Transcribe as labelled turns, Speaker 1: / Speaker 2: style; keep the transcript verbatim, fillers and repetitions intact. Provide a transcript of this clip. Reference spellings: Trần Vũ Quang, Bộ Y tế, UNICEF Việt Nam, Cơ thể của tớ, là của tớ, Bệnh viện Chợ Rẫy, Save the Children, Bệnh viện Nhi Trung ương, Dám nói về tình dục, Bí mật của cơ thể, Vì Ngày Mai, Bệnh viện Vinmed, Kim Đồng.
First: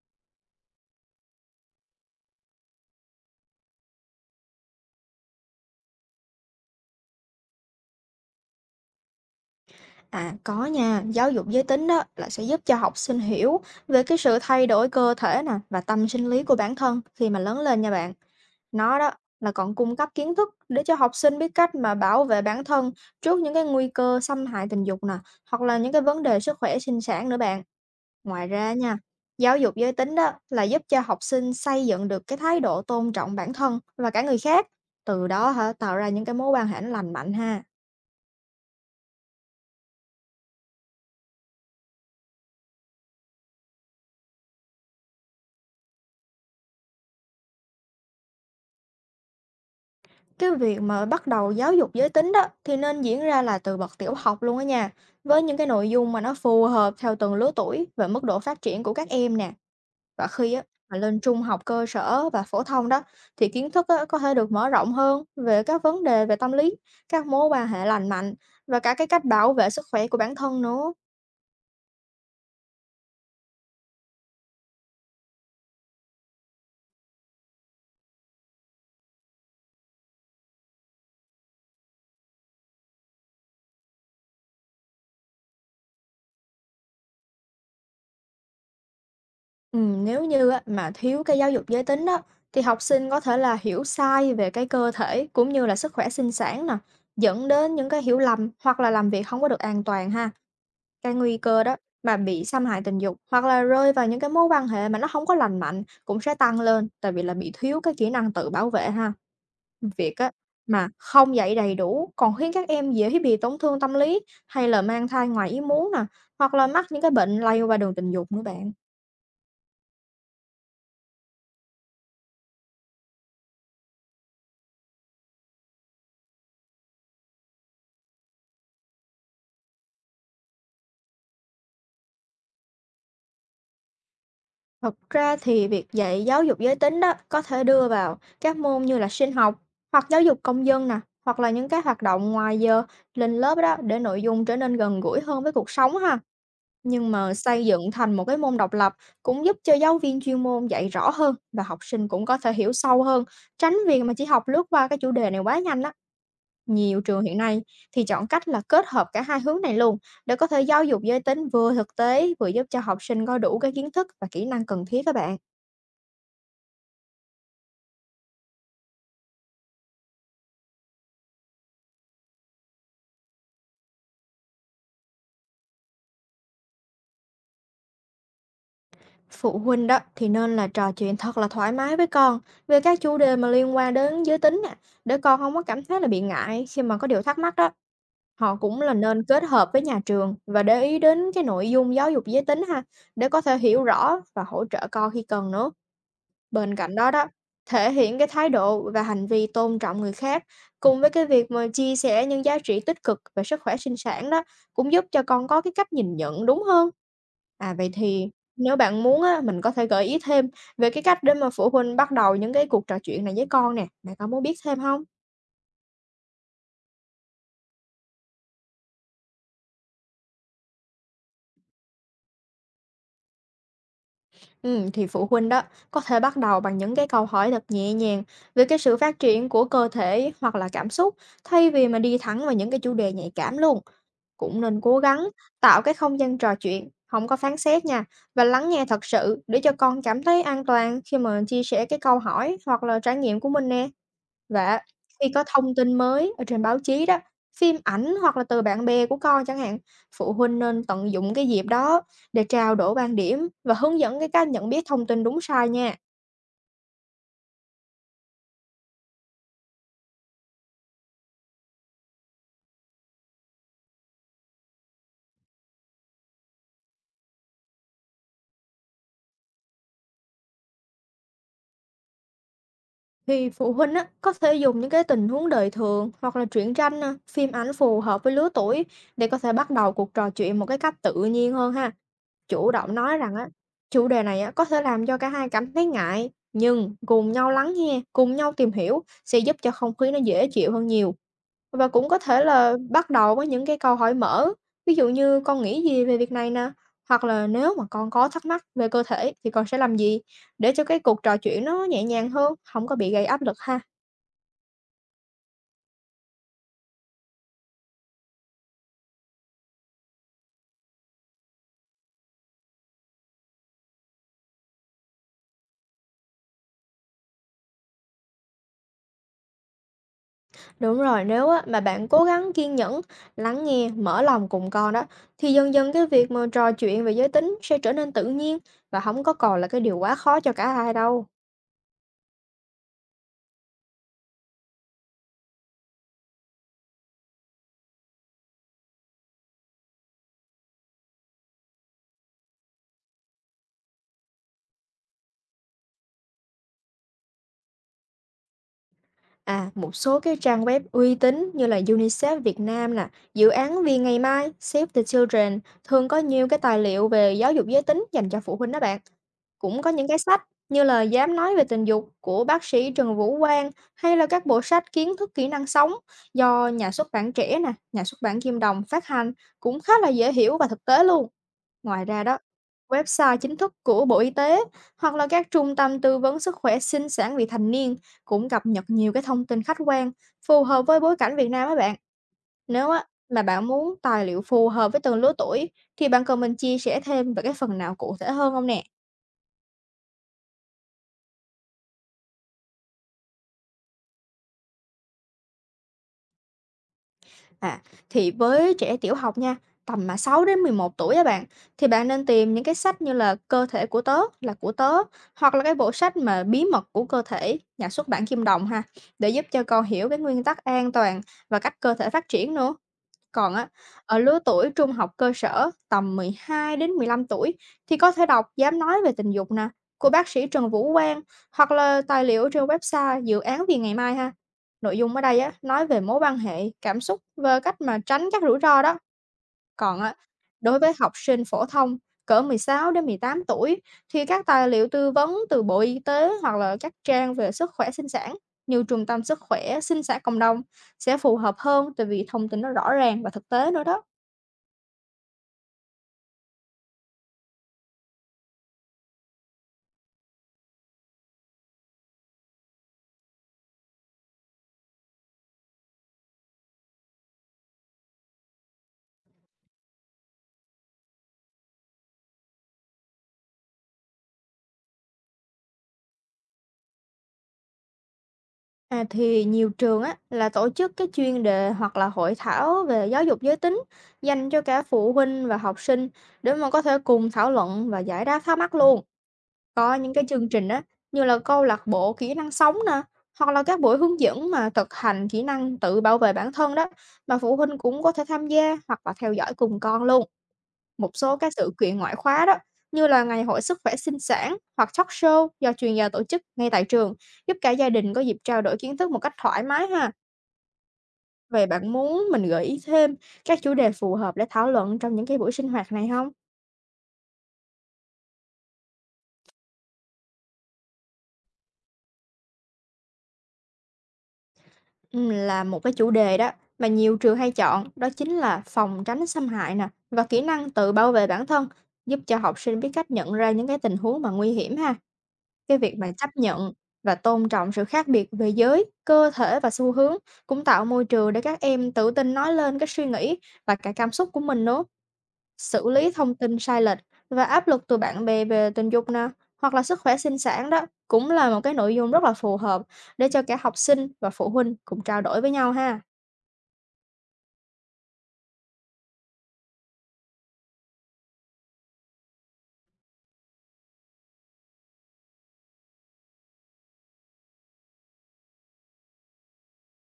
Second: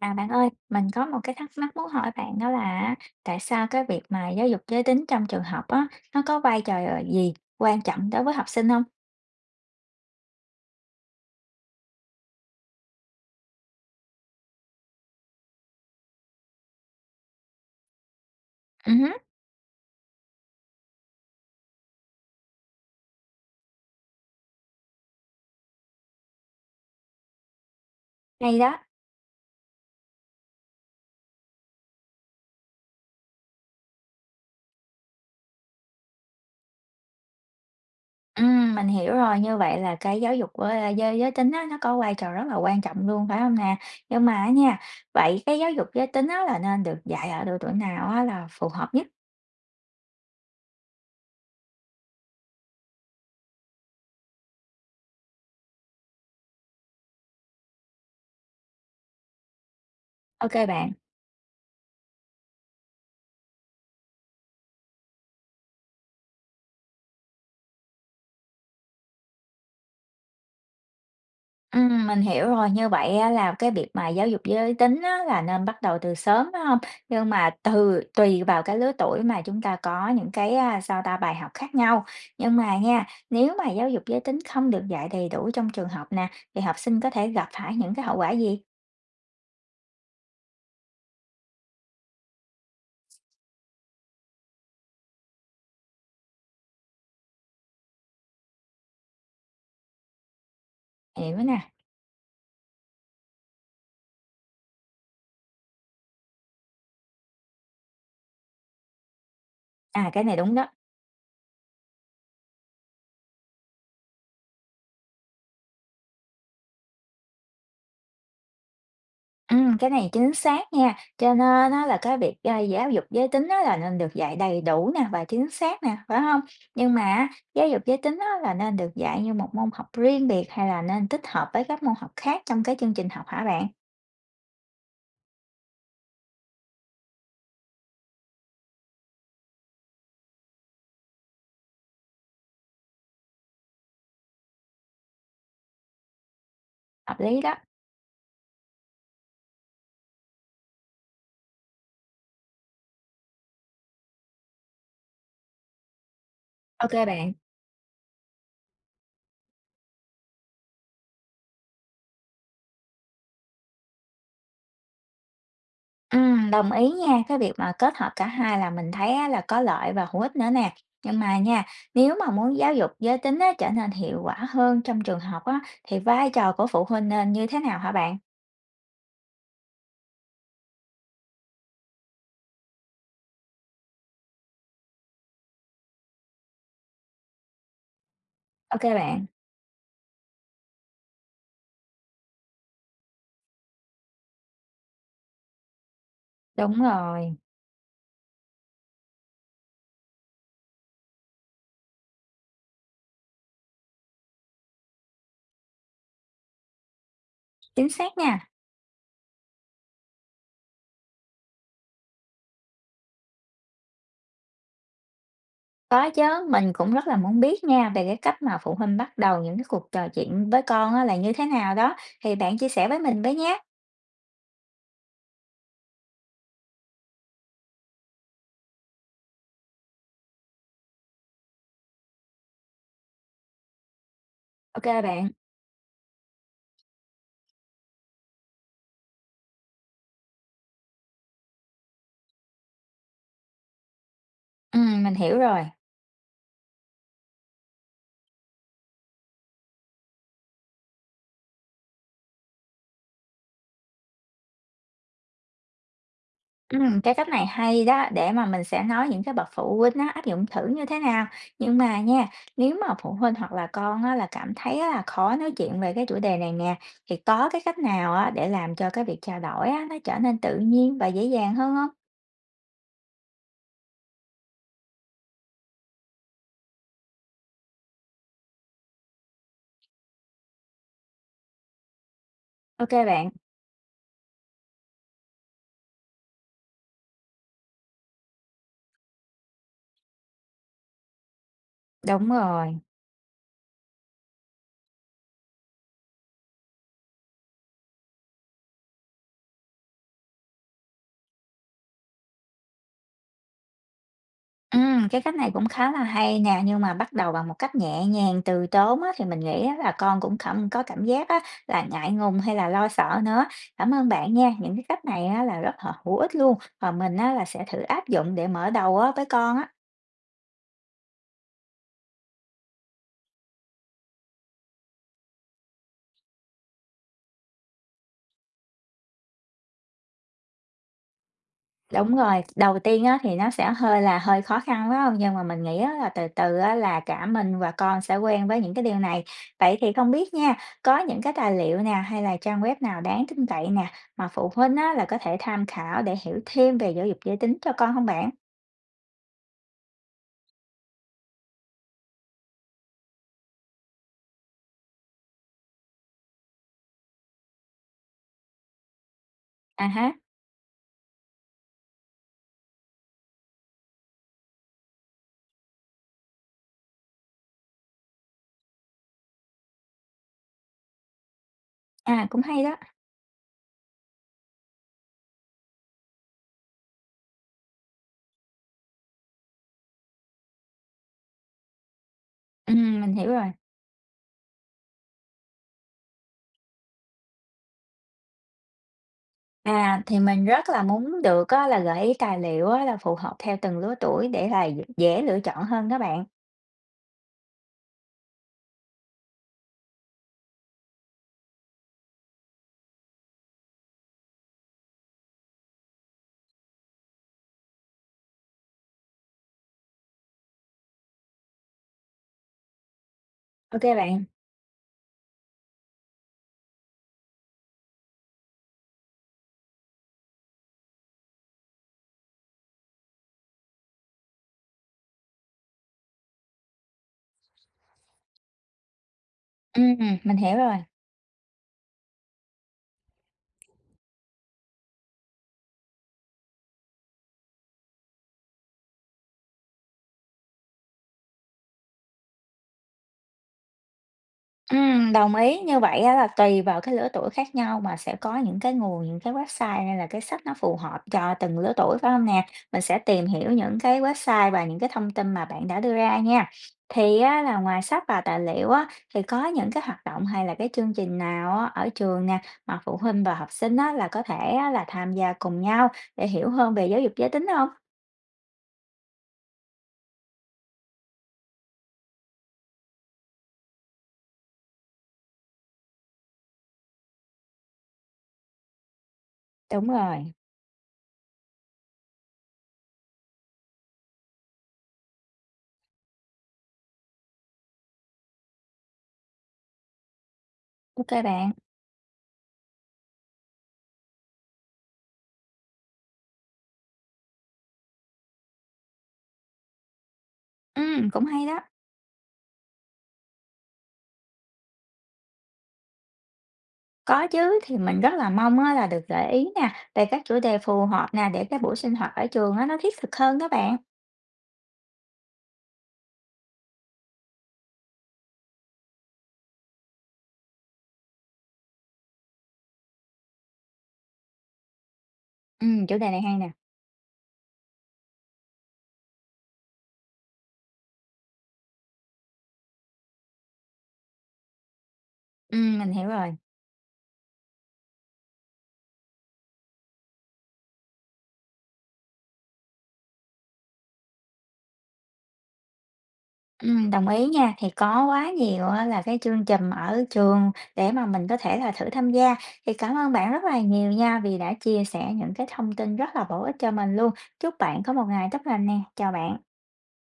Speaker 1: À bạn ơi, mình có một cái thắc mắc muốn hỏi bạn, đó là tại sao cái việc mà giáo dục giới tính trong trường học á, nó có vai trò gì quan trọng đối với học sinh không?
Speaker 2: À có nha, giáo dục giới tính đó là sẽ giúp cho học sinh hiểu về cái sự thay đổi cơ thể nè và tâm sinh lý của bản thân khi mà lớn lên nha bạn.
Speaker 1: Ừ,
Speaker 2: Nó đó
Speaker 1: hứ,
Speaker 2: là còn cung cấp kiến thức để cho học sinh biết cách mà bảo vệ bản thân trước những cái nguy cơ xâm hại tình dục nè, hoặc là những cái vấn đề sức khỏe sinh sản nữa bạn. Ngoài
Speaker 1: hay
Speaker 2: ra
Speaker 1: đó.
Speaker 2: nha, giáo dục giới tính đó là giúp cho học sinh xây dựng được cái thái độ tôn trọng bản thân và cả người khác, từ đó hả tạo ra những cái mối quan hệ nó lành mạnh ha.
Speaker 1: Ừ, mình hiểu rồi, như vậy là cái giáo dục với giới, giới tính á, nó có vai trò rất là quan trọng luôn phải không nè? Nhưng mà á nha, vậy cái giáo dục giới tính á, là nên được dạy ở độ tuổi nào á, là phù hợp nhất?
Speaker 2: Cái việc mà bắt đầu giáo dục giới tính đó thì nên diễn ra là từ bậc tiểu học luôn á nha, với những cái nội dung mà nó phù hợp theo từng lứa tuổi và mức độ phát triển của các em nè. Và
Speaker 1: Ok
Speaker 2: khi á,
Speaker 1: bạn.
Speaker 2: mà lên trung học cơ sở và phổ thông đó thì kiến thức á, có thể được mở rộng hơn về các vấn đề về tâm lý, các mối quan hệ lành mạnh và cả cái cách bảo vệ sức khỏe của bản thân nữa.
Speaker 1: Ừm, mình hiểu rồi, như vậy á là cái việc mà giáo dục giới tính á là nên bắt đầu từ sớm, phải hông? Nhưng mà từ tùy vào cái lứa tuổi mà chúng ta có những cái, a, sao ta, bài học khác nhau. Nhưng mà nha, nếu mà giáo dục giới tính không được dạy đầy đủ trong trường học nè, thì học sinh có thể gặp phải những cái hậu quả gì?
Speaker 2: Ừm, nếu như á, mà thiếu cái giáo dục giới tính đó thì học sinh có thể là hiểu sai về cái cơ thể cũng như là sức khỏe sinh sản nè, dẫn đến những cái hiểu lầm hoặc là làm việc không có được an toàn ha. Cái
Speaker 1: Hiểu
Speaker 2: nguy
Speaker 1: nè,
Speaker 2: cơ đó mà bị xâm hại tình dục hoặc là rơi vào những cái mối quan hệ mà nó không có lành mạnh cũng sẽ tăng lên, tại vì là bị thiếu cái kỹ năng tự bảo vệ ha.
Speaker 1: à,
Speaker 2: Việc
Speaker 1: cái
Speaker 2: á
Speaker 1: này đúng đó.
Speaker 2: mà không dạy đầy đủ còn khiến các em dễ bị tổn thương tâm lý, hay là mang thai ngoài ý muốn nè, hoặc là mắc những cái bệnh lây qua đường tình dục nữa bạn.
Speaker 1: Ừm, cái này chính xác nha, cho nên nó là cái việc, a, giáo dục giới tính á là nên được dạy đầy đủ nè và chính xác nè, phải không? Nhưng mà á, giáo dục giới tính á là nên được dạy như một môn học riêng biệt hay là nên tích hợp với các môn học khác trong cái chương trình học hả bạn?
Speaker 2: Thực ra thì việc dạy giáo dục giới tính đó có thể đưa vào các môn như là sinh học hoặc giáo dục công dân nè, hoặc là những cái hoạt động ngoài giờ lên lớp đó, để nội dung trở nên gần gũi hơn với cuộc sống ha. Nhưng
Speaker 1: Hợp
Speaker 2: mà
Speaker 1: lý đó.
Speaker 2: xây dựng thành một cái môn độc lập cũng giúp cho giáo viên chuyên môn dạy rõ hơn, và học sinh cũng có thể hiểu sâu hơn, tránh việc mà chỉ học lướt qua cái chủ đề này quá nhanh á.
Speaker 1: Ok
Speaker 2: Nhiều trường
Speaker 1: bạn.
Speaker 2: hiện nay thì chọn cách là kết hợp cả hai hướng này luôn, để có thể giáo dục giới tính vừa thực tế, vừa giúp cho học sinh có đủ cái kiến thức và kỹ năng cần thiết các bạn.
Speaker 1: Ừm, đồng ý nha, cái việc mà kết hợp cả hai là mình thấy á là có lợi và hữu ích nữa nè. Nhưng mà nha, nếu mà muốn giáo dục giới tính á trở nên hiệu quả hơn trong trường học á, thì vai trò của phụ huynh nên như thế nào hả bạn?
Speaker 2: Phụ huynh đó thì nên là trò chuyện thật là thoải mái với con về các chủ đề mà liên quan đến giới tính nè, để con không có cảm thấy là bị ngại khi mà có điều thắc mắc đó. Họ
Speaker 1: Ô
Speaker 2: cũng
Speaker 1: kê
Speaker 2: là nên
Speaker 1: bạn.
Speaker 2: kết hợp với nhà trường và để ý đến cái nội dung giáo dục giới tính ha, để có thể hiểu rõ và hỗ trợ con khi cần nữa. Bên
Speaker 1: Đúng
Speaker 2: cạnh đó đó,
Speaker 1: rồi,
Speaker 2: thể hiện cái thái độ và hành vi tôn trọng người khác, cùng với cái việc mà chia sẻ những giá trị tích cực về sức khỏe sinh sản đó, cũng giúp cho con có cái cách nhìn nhận đúng hơn. À
Speaker 1: chính
Speaker 2: vậy
Speaker 1: xác
Speaker 2: thì
Speaker 1: nha.
Speaker 2: nếu bạn muốn á, mình có thể gợi ý thêm về cái cách để mà phụ huynh bắt đầu những cái cuộc trò chuyện này với con nè. Bạn có muốn biết thêm không?
Speaker 1: Có chứ, mình cũng rất là muốn biết nha về cái cách mà phụ huynh bắt đầu những cái cuộc trò chuyện với con á là như thế nào đó, thì bạn chia sẻ với mình với nhé.
Speaker 2: Ừ, thì phụ huynh đó có thể bắt đầu bằng những cái câu hỏi thật nhẹ nhàng về cái sự phát triển của cơ thể hoặc là cảm xúc, thay vì mà đi thẳng vào những cái chủ đề nhạy cảm luôn. Cũng nên
Speaker 1: Ok
Speaker 2: cố gắng
Speaker 1: bạn,
Speaker 2: tạo cái không gian trò chuyện, không có phán xét nha, và lắng nghe thật sự để cho con cảm thấy an toàn khi mà chia sẻ cái câu hỏi hoặc là trải nghiệm của mình nè. Và
Speaker 1: ừm, mình
Speaker 2: khi
Speaker 1: hiểu
Speaker 2: có
Speaker 1: rồi.
Speaker 2: thông tin mới ở trên báo chí đó, phim ảnh hoặc là từ bạn bè của con chẳng hạn, phụ huynh nên tận dụng cái dịp đó để trao đổi quan điểm và hướng dẫn cái cách nhận biết thông tin đúng sai nha.
Speaker 1: Ừm, cái cách này hay đó, để mà mình sẽ nói những cái bậc phụ huynh nó áp dụng thử như thế nào. Nhưng mà nha, nếu mà phụ huynh hoặc là con á là cảm thấy á là khó nói chuyện về cái chủ đề này nè, thì có cái cách nào á để làm cho cái việc trao đổi á nó trở nên tự nhiên và dễ dàng hơn không?
Speaker 2: Thì phụ huynh á, có thể dùng những cái tình huống đời thường hoặc là truyện tranh, nè, phim ảnh phù hợp với lứa tuổi, để có thể bắt đầu cuộc trò chuyện một cái cách tự nhiên hơn ha. Chủ
Speaker 1: Ok
Speaker 2: động nói
Speaker 1: bạn,
Speaker 2: rằng á, chủ đề này á, có thể làm cho cả hai cảm thấy ngại, nhưng cùng nhau lắng nghe, cùng nhau tìm hiểu sẽ giúp cho không khí nó dễ chịu hơn nhiều. Và cũng có
Speaker 1: đúng
Speaker 2: thể
Speaker 1: rồi.
Speaker 2: là bắt đầu với những cái câu hỏi mở, ví dụ như "Con nghĩ gì về việc này nè?" Hoặc là "Nếu mà con có thắc mắc về cơ thể thì con sẽ làm gì?" Để cho cái cuộc trò chuyện nó nhẹ nhàng hơn, không có bị gây áp lực ha.
Speaker 1: Ừm, cái cách này cũng khá là hay nè, nhưng mà bắt đầu bằng một cách nhẹ nhàng, từ tốn á, thì mình nghĩ á là con cũng không có cảm giác á là ngại ngùng hay là lo sợ nữa. Cảm ơn bạn nha, những cái cách này á là rất là hữu ích luôn và mình á là sẽ thử áp dụng để mở đầu á với con á.
Speaker 2: Đúng rồi, nếu á mà bạn cố gắng kiên nhẫn, lắng nghe, mở lòng cùng con đó, thì dần dần cái việc mà trò chuyện về giới tính sẽ trở nên tự nhiên, và không có còn là cái điều quá khó cho cả hai đâu.
Speaker 1: Đúng rồi, đầu tiên á thì nó sẽ hơi là hơi khó khăn, phải hông? Nhưng mà mình nghĩ á là từ từ á là cả mình và con sẽ quen với những cái điều này. Vậy thì không biết nha, có những cái tài liệu nè, hay là trang web nào đáng tin cậy nè, mà phụ huynh á là có thể tham khảo để hiểu thêm về giáo dục giới tính cho con không bạn?
Speaker 2: À, một số cái trang web uy tín như là UNICEF Việt Nam nè, dự án Vì Ngày Mai, Save the Children thường có nhiều cái tài liệu về giáo dục giới tính dành cho phụ huynh đó bạn. Cũng
Speaker 1: À
Speaker 2: có những
Speaker 1: há,
Speaker 2: cái sách như là Dám nói về tình dục của bác sĩ Trần Vũ Quang, hay là các bộ sách kiến thức kỹ năng sống do nhà xuất bản trẻ nè, nhà xuất bản Kim Đồng phát hành, cũng khá là dễ hiểu và thực tế luôn. Ngoài ra
Speaker 1: à,
Speaker 2: đó,
Speaker 1: cũng hay đó.
Speaker 2: website chính thức của Bộ Y tế hoặc là các trung tâm tư vấn sức khỏe sinh sản vị thành niên cũng cập nhật nhiều cái thông tin khách quan, phù hợp với bối cảnh Việt Nam á bạn. Nếu
Speaker 1: Ừm,
Speaker 2: á,
Speaker 1: mình hiểu
Speaker 2: mà
Speaker 1: rồi.
Speaker 2: bạn muốn tài liệu phù hợp với từng lứa tuổi, thì bạn cần mình chia sẻ thêm về cái phần nào cụ thể hơn không nè?
Speaker 1: À, thì mình rất là muốn được á là gợi ý tài liệu á là phù hợp theo từng lứa tuổi để là dễ lựa chọn hơn đó bạn.
Speaker 2: À, thì với trẻ tiểu học nha, tầm mà sáu đến mười một tuổi á bạn, thì bạn nên tìm những cái sách như là Cơ thể của tớ, là của tớ, hoặc là cái bộ sách mà Bí mật của cơ thể, nhà xuất bản Kim Đồng ha, để giúp cho con hiểu cái nguyên tắc an toàn và cách cơ thể phát triển nữa. Còn á,
Speaker 1: Ok
Speaker 2: ở
Speaker 1: bạn.
Speaker 2: lứa tuổi trung học cơ sở tầm mười hai đến mười lăm tuổi thì có thể đọc Dám nói về tình dục nè của bác sĩ Trần Vũ Quang, hoặc là tài liệu trên website Dự án Vì ngày mai ha. Nội dung ở đây á, nói về mối quan hệ, cảm xúc và cách mà tránh các rủi ro đó.
Speaker 1: Ừm,
Speaker 2: Còn á,
Speaker 1: mình hiểu rồi.
Speaker 2: đối với học sinh phổ thông cỡ mười sáu đến mười tám tuổi thì các tài liệu tư vấn từ Bộ Y tế hoặc là các trang về sức khỏe sinh sản như trung tâm sức khỏe sinh sản cộng đồng sẽ phù hợp hơn, tại vì thông tin nó rõ ràng và thực tế nữa đó.
Speaker 1: Ừm, đồng ý, như vậy á là tùy vào cái lứa tuổi khác nhau mà sẽ có những cái nguồn, những cái website hay là cái sách nó phù hợp cho từng lứa tuổi, phải không nè? Mình sẽ tìm hiểu những cái website và những cái thông tin mà bạn đã đưa ra nha. Thì á là ngoài sách và tài liệu á, thì có những cái hoạt động hay là cái chương trình nào á ở trường nè, mà phụ huynh và học sinh á là có thể á là tham gia cùng nhau để hiểu hơn về giáo dục giới tính không?
Speaker 2: À, thì nhiều trường á, là tổ chức cái chuyên đề hoặc là hội thảo về giáo dục giới tính dành cho cả phụ huynh và học sinh, để mà có thể cùng thảo luận và giải đáp thắc mắc luôn.
Speaker 1: Đúng
Speaker 2: Có những cái
Speaker 1: rồi,
Speaker 2: chương trình á, như là câu lạc bộ kỹ năng sống nè, hoặc là các buổi hướng dẫn mà thực hành kỹ năng tự bảo vệ bản thân đó, mà phụ huynh cũng có thể tham gia hoặc là theo dõi cùng con luôn.
Speaker 1: ok
Speaker 2: Một số
Speaker 1: bạn,
Speaker 2: các sự kiện ngoại khóa đó, như là ngày hội sức khỏe sinh sản hoặc talk show do chuyên gia tổ chức ngay tại trường, giúp cả gia đình có dịp trao đổi kiến thức một cách thoải mái ha.
Speaker 1: ừm, cũng hay đó.
Speaker 2: Vậy bạn muốn mình gợi ý thêm các chủ đề phù hợp để thảo luận trong những cái buổi sinh hoạt này không?
Speaker 1: Có chứ, thì mình rất là mong á là được gợi ý nè, về các chủ đề phù hợp nè, để cái buổi sinh hoạt ở trường á nó thiết thực hơn đó bạn.
Speaker 2: Ừm, là một cái chủ đề đó mà nhiều trường hay chọn, đó chính là phòng tránh xâm hại nè và kỹ năng tự bảo vệ bản thân, giúp cho học sinh biết cách nhận ra những cái tình huống mà nguy hiểm ha. Cái
Speaker 1: Ừm,
Speaker 2: việc
Speaker 1: chủ đề
Speaker 2: mà
Speaker 1: này
Speaker 2: chấp
Speaker 1: hay nè.
Speaker 2: nhận và tôn trọng sự khác biệt về giới, cơ thể và xu hướng cũng tạo môi trường để các em tự tin nói lên cái suy nghĩ và cả cảm xúc của mình nữa.
Speaker 1: Ừm,
Speaker 2: Xử
Speaker 1: mình hiểu
Speaker 2: lý
Speaker 1: rồi.
Speaker 2: thông tin sai lệch và áp lực từ bạn bè về tình dục nè, hoặc là sức khỏe sinh sản đó, cũng là một cái nội dung rất là phù hợp để cho cả học sinh và phụ huynh cùng trao đổi với nhau ha.
Speaker 1: Ừm, đồng ý nha, thì có quá nhiều á là cái chương trình ở trường để mà mình có thể là thử tham gia. Thì cảm ơn bạn rất là nhiều nha vì đã chia sẻ những cái thông tin rất là bổ ích cho mình luôn. Chúc bạn có một ngày tốt lành nè. Chào bạn.